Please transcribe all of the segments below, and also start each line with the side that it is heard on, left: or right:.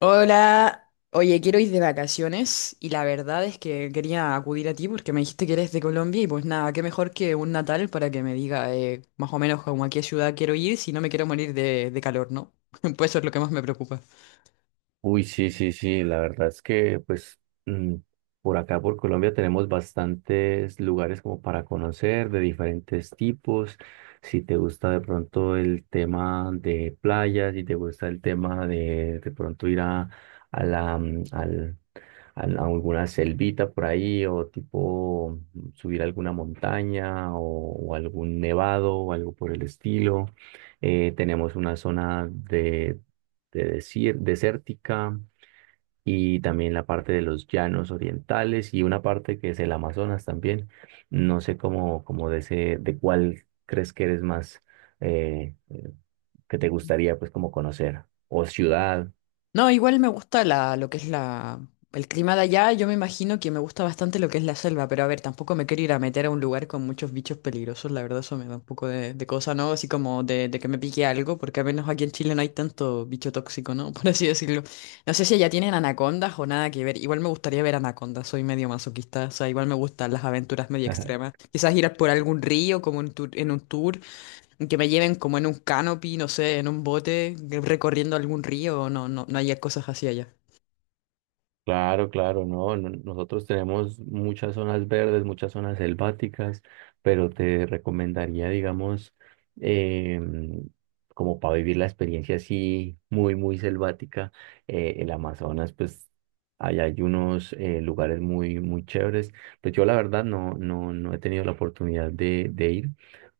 left: Hola, oye, quiero ir de vacaciones y la verdad es que quería acudir a ti porque me dijiste que eres de Colombia y pues nada, qué mejor que un natal para que me diga más o menos como a qué ciudad quiero ir si no me quiero morir de calor, ¿no? Pues eso es lo que más me preocupa.
right: Uy, sí, sí, sí, la verdad es que pues por acá, por Colombia, tenemos bastantes lugares como para conocer de diferentes tipos. Si te gusta de pronto el tema de playas, si te gusta el tema de pronto ir a, a la, mm, al, a alguna selvita por ahí o tipo subir alguna montaña o algún nevado o algo por el estilo. Tenemos una zona de, desértica y también la parte de los llanos orientales y una parte que es el Amazonas también. No sé cómo, cómo de ese, de cuál crees que eres más eh, eh, que te gustaría pues como conocer o ciudad.
left: No, igual me gusta lo que es el clima de allá. Yo me imagino que me gusta bastante lo que es la selva, pero a ver, tampoco me quiero ir a meter a un lugar con muchos bichos peligrosos. La verdad, eso me da un poco de cosa, ¿no? Así como de que me pique algo, porque al menos aquí en Chile no hay tanto bicho tóxico, ¿no? Por así decirlo. No sé si allá tienen anacondas o nada que ver. Igual me gustaría ver anacondas. Soy medio masoquista. O sea, igual me gustan las aventuras medio extremas. Quizás ir a por algún río, como en un tour. Que me lleven como en un canopy, no sé, en un bote, recorriendo algún río, no haya cosas así allá.
right: Claro, claro, no, nosotros tenemos muchas zonas verdes, muchas zonas selváticas, pero te recomendaría, digamos, em, como para vivir la experiencia así muy, muy selvática, el Amazonas, pues allá hay unos lugares muy, muy chéveres. Pues yo la verdad no, no, no he tenido la oportunidad de ir,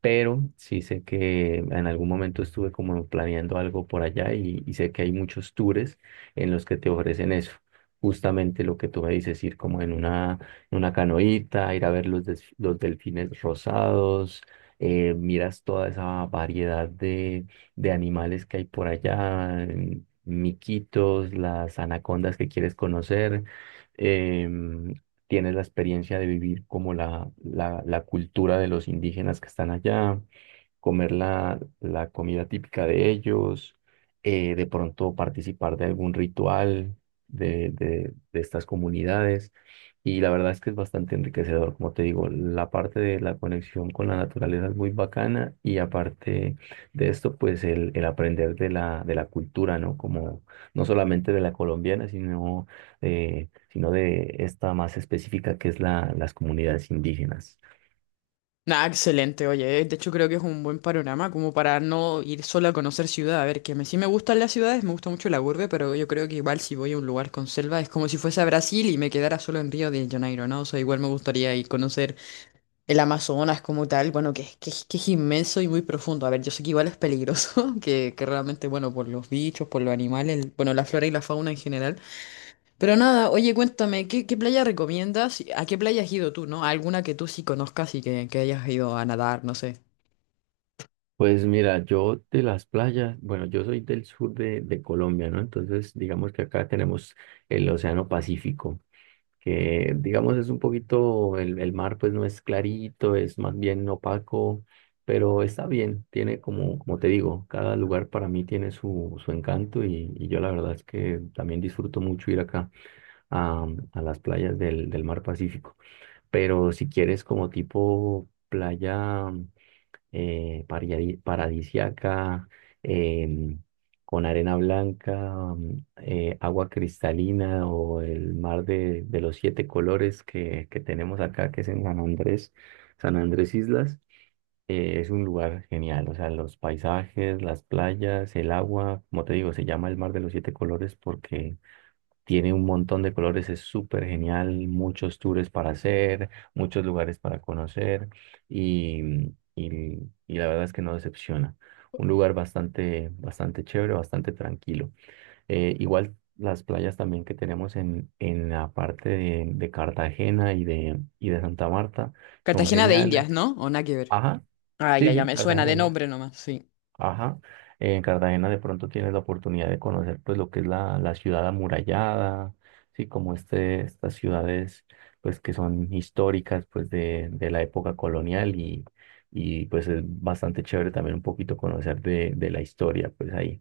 right: pero sí sé que en algún momento estuve como planeando algo por allá y sé que hay muchos tours en los que te ofrecen eso. Justamente lo que tú me dices, ir como en una canoita, ir a ver los delfines rosados, miras toda esa variedad de animales que hay por allá, miquitos, las anacondas que quieres conocer. em, Tienes la experiencia de vivir como la cultura de los indígenas que están allá, comer la, la comida típica de ellos, de pronto participar de algún ritual de estas comunidades. Y la verdad es que es bastante enriquecedor, como te digo, la parte de la conexión con la naturaleza es muy bacana y aparte de esto, pues el aprender de la cultura, ¿no? Como no solamente de la colombiana, sino, sino de esta más específica que es la, las comunidades indígenas.
left: Nada, excelente, oye. De hecho, creo que es un buen panorama como para no ir solo a conocer ciudad. A ver, sí me gustan las ciudades, me gusta mucho la urbe, pero yo creo que igual si voy a un lugar con selva es como si fuese a Brasil y me quedara solo en Río de Janeiro, ¿no? O sea, igual me gustaría ir conocer el Amazonas como tal, bueno, que es inmenso y muy profundo. A ver, yo sé que igual es peligroso, que realmente, bueno, por los bichos, por los animales, bueno, la flora y la fauna en general. Pero nada, oye, cuéntame, qué playa recomiendas? ¿A qué playa has ido tú, no? ¿Alguna que tú sí conozcas y que hayas ido a nadar, no sé?
right: Pues mira, yo de las playas, bueno, yo soy del sur de Colombia, ¿no? Entonces, digamos que acá tenemos el Océano Pacífico, que digamos es un poquito, el mar pues no es clarito, es más bien opaco, pero está bien, tiene como, como te digo, cada lugar para mí tiene su, su encanto y yo la verdad es que también disfruto mucho ir acá a, a las playas del, del mar Pacífico. Pero si quieres como tipo playa paradisiaca, em, con arena blanca, agua cristalina o el mar de los siete colores que tenemos acá, que es en San Andrés, San Andrés Islas. Es un lugar genial, o sea, los paisajes, las playas, el agua, como te digo, se llama el mar de los siete colores porque tiene un montón de colores, es súper genial, muchos tours para hacer, muchos lugares para conocer y, y la verdad es que no decepciona. Un lugar bastante, bastante chévere, bastante tranquilo. Igual las playas también que tenemos en la parte de Cartagena y de Santa Marta son
left: Cartagena de
right: geniales.
left: Indias, ¿no? ¿O nada que ver?
right: Ajá,
left: Ah,
right: sí,
left: ya
right: sí,
left: me suena de
right: Cartagena.
left: nombre nomás, sí.
right: Ajá. En Cartagena de pronto tienes la oportunidad de conocer pues lo que es la, la ciudad amurallada, sí, como este, estas ciudades pues que son históricas pues de la época colonial y pues es bastante chévere también un poquito conocer de la historia pues ahí.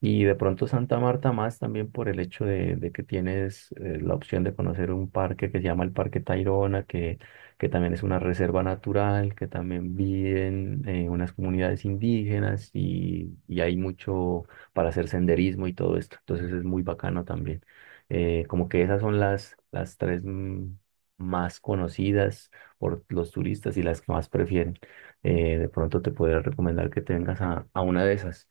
right: Y de pronto Santa Marta más también por el hecho de que tienes la opción de conocer un parque que se llama el Parque Tayrona, que también es una reserva natural, que también viven unas comunidades indígenas y hay mucho para hacer senderismo y todo esto. Entonces es muy bacano también. Como que esas son las tres más conocidas por los turistas y las que más prefieren. De pronto te podría recomendar que te vengas a una de esas.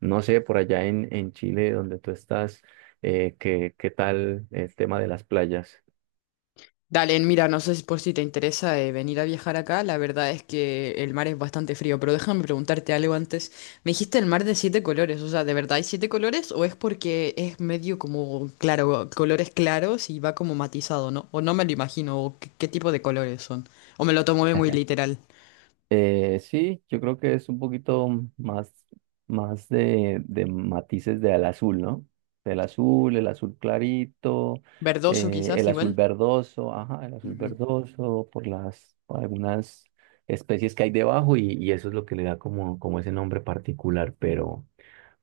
right: No sé, por allá en Chile, donde tú estás, ¿qué, qué tal el tema de las playas?
left: Dale, mira, no sé si por si te interesa venir a viajar acá, la verdad es que el mar es bastante frío, pero déjame preguntarte algo antes. Me dijiste el mar de siete colores, o sea, ¿de verdad hay siete colores o es porque es medio como, claro, colores claros y va como matizado, ¿no? O no me lo imagino, o qué tipo de colores son, o me lo tomo muy literal.
right: Sí, yo creo que es un poquito más, más de matices del azul, ¿no? Del azul, el azul clarito,
left: Verdoso quizás
right: el
left: igual.
right: azul verdoso, ajá, el azul
left: Ujú.
right: verdoso, por las, por algunas especies que hay debajo y eso es lo que le da como, como ese nombre particular, pero.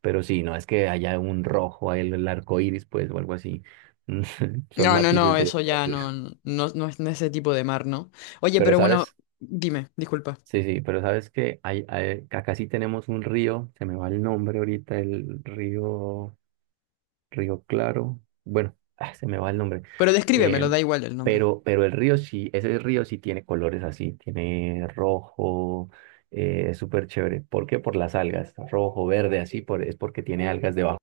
right: Pero sí, no es que haya un rojo, el arco iris, pues, o algo así. Son
left: No,
right: matices
left: eso
right: de
left: ya
right: azul.
left: no es no es ese tipo de mar, ¿no? Oye,
right: Pero
left: pero bueno,
right: sabes,
left: dime, disculpa.
right: sí, sí, pero sabes que hay, acá sí tenemos un río, se me va el nombre ahorita, el río, Río Claro. Bueno, ah, se me va el nombre.
left: Pero
right: Eh,
left: descríbemelo, da igual el nombre.
right: pero el río sí, ese río sí tiene colores así, tiene rojo, es súper chévere. ¿Por qué? Por las algas, rojo, verde, así, por, es porque tiene algas debajo.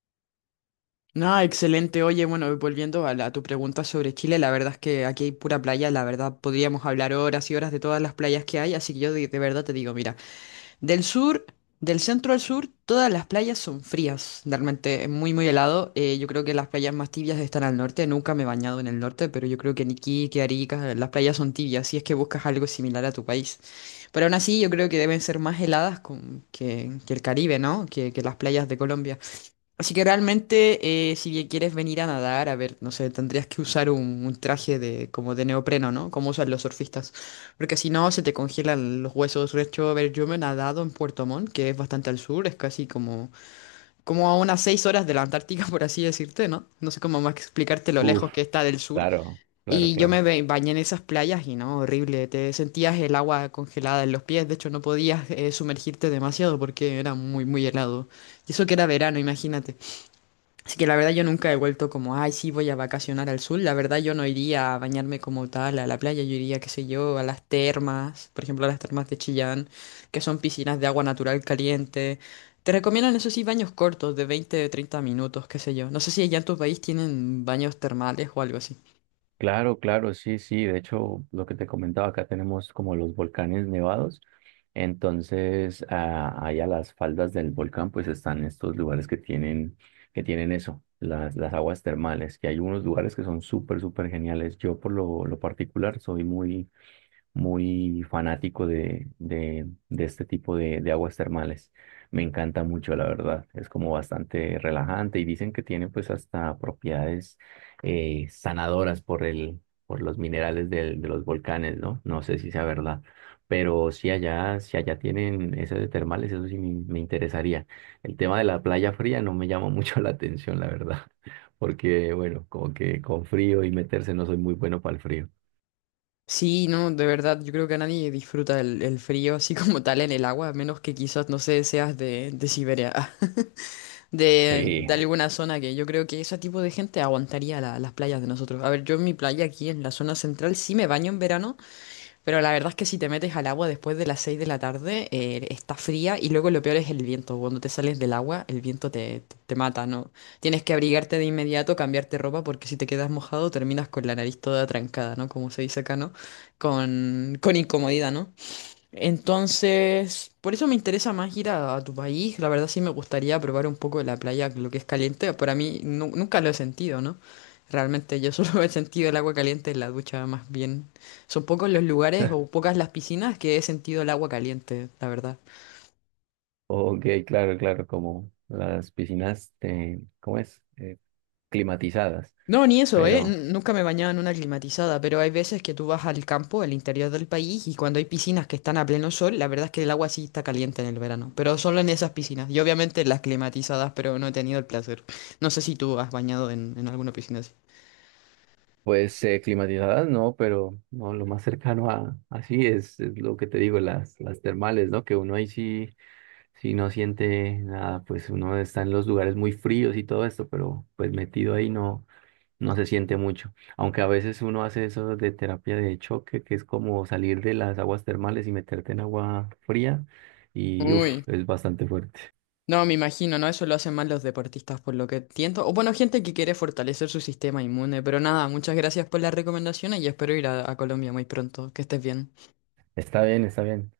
left: No, excelente. Oye, bueno, volviendo a tu pregunta sobre Chile, la verdad es que aquí hay pura playa, la verdad podríamos hablar horas y horas de todas las playas que hay, así que yo de verdad te digo, mira. Del sur, del centro al sur, todas las playas son frías. Realmente es muy helado. Yo creo que las playas más tibias están al norte. Nunca me he bañado en el norte, pero yo creo que en Iquique, Arica, las playas son tibias, si es que buscas algo similar a tu país. Pero aún así, yo creo que deben ser más heladas que el Caribe, ¿no? Que las playas de Colombia. Así que realmente, si bien quieres venir a nadar, a ver, no sé, tendrías que usar un traje de como de neopreno, ¿no? Como usan los surfistas. Porque si no, se te congelan los huesos. De hecho, a ver, yo me he nadado en Puerto Montt, que es bastante al sur, es casi como, como a unas 6 horas de la Antártica, por así decirte, ¿no? No sé cómo más explicarte lo
right: Uf,
left: lejos que está del sur.
right: claro, claro,
left: Y yo
right: claro.
left: me bañé en esas playas y no, horrible. Te sentías el agua congelada en los pies. De hecho, no podías sumergirte demasiado porque era muy helado. Y eso que era verano, imagínate. Así que la verdad yo nunca he vuelto como, ay, sí, voy a vacacionar al sur. La verdad yo no iría a bañarme como tal a la playa, yo iría, qué sé yo, a las termas, por ejemplo, a las termas de Chillán, que son piscinas de agua natural caliente. Te recomiendan, eso sí, baños cortos de 20 o 30 minutos, qué sé yo. No sé si allá en tu país tienen baños termales o algo así.
right: Claro, claro, sí, sí. De hecho, lo que te comentaba, acá tenemos como los volcanes nevados. Entonces, ah, ahí las faldas del volcán, pues están estos lugares que tienen eso, las aguas termales, que hay unos lugares que son súper, súper geniales. Yo por lo particular soy muy, muy fanático de este tipo de aguas termales. Me encanta mucho, la verdad. Es como bastante relajante y dicen que tiene pues hasta propiedades sanadoras por el, por los minerales de los volcanes, ¿no? No sé si sea verdad. Pero si allá, si allá tienen esas de termales, eso sí me interesaría. El tema de la playa fría no me llama mucho la atención, la verdad. Porque, bueno, como que con frío y meterse no soy muy bueno para el frío.
left: Sí, no, de verdad, yo creo que nadie disfruta el frío así como tal en el agua, a menos que quizás, no sé, seas de Siberia.
right: Sí.
left: De alguna zona que yo creo que ese tipo de gente aguantaría las playas de nosotros. A ver, yo en mi playa aquí en la zona central sí me baño en verano, pero la verdad es que si te metes al agua después de las 6 de la tarde, está fría y luego lo peor es el viento. Cuando te sales del agua, el viento te mata, ¿no? Tienes que abrigarte de inmediato, cambiarte ropa, porque si te quedas mojado terminas con la nariz toda trancada, ¿no? Como se dice acá, ¿no? Con incomodidad, ¿no? Entonces, por eso me interesa más ir a tu país. La verdad sí me gustaría probar un poco de la playa, lo que es caliente. Para mí nunca lo he sentido, ¿no? Realmente yo solo he sentido el agua caliente en la ducha, más bien. Son pocos los lugares o pocas las piscinas que he sentido el agua caliente, la verdad.
right: Ok, claro, claro, como las piscinas, ¿cómo es? Climatizadas,
left: No, ni eso, ¿eh?
right: pero
left: Nunca me bañaba en una climatizada, pero hay veces que tú vas al campo, al interior del país, y cuando hay piscinas que están a pleno sol, la verdad es que el agua sí está caliente en el verano, pero solo en esas piscinas, y obviamente en las climatizadas, pero no he tenido el placer. No sé si tú has bañado en alguna piscina así.
right: pues climatizadas no, pero no, lo más cercano a así es lo que te digo, las termales, ¿no? Que uno ahí sí, sí no siente nada, pues uno está en los lugares muy fríos y todo esto, pero pues metido ahí no, no se siente mucho, aunque a veces uno hace eso de terapia de choque, que es como salir de las aguas termales y meterte en agua fría y uff,
left: Uy,
right: es bastante fuerte.
left: no, me imagino, ¿no? Eso lo hacen más los deportistas, por lo que entiendo. O bueno, gente que quiere fortalecer su sistema inmune, pero nada, muchas gracias por las recomendaciones y espero ir a Colombia muy pronto. Que estés bien.
right: Está bien, está bien.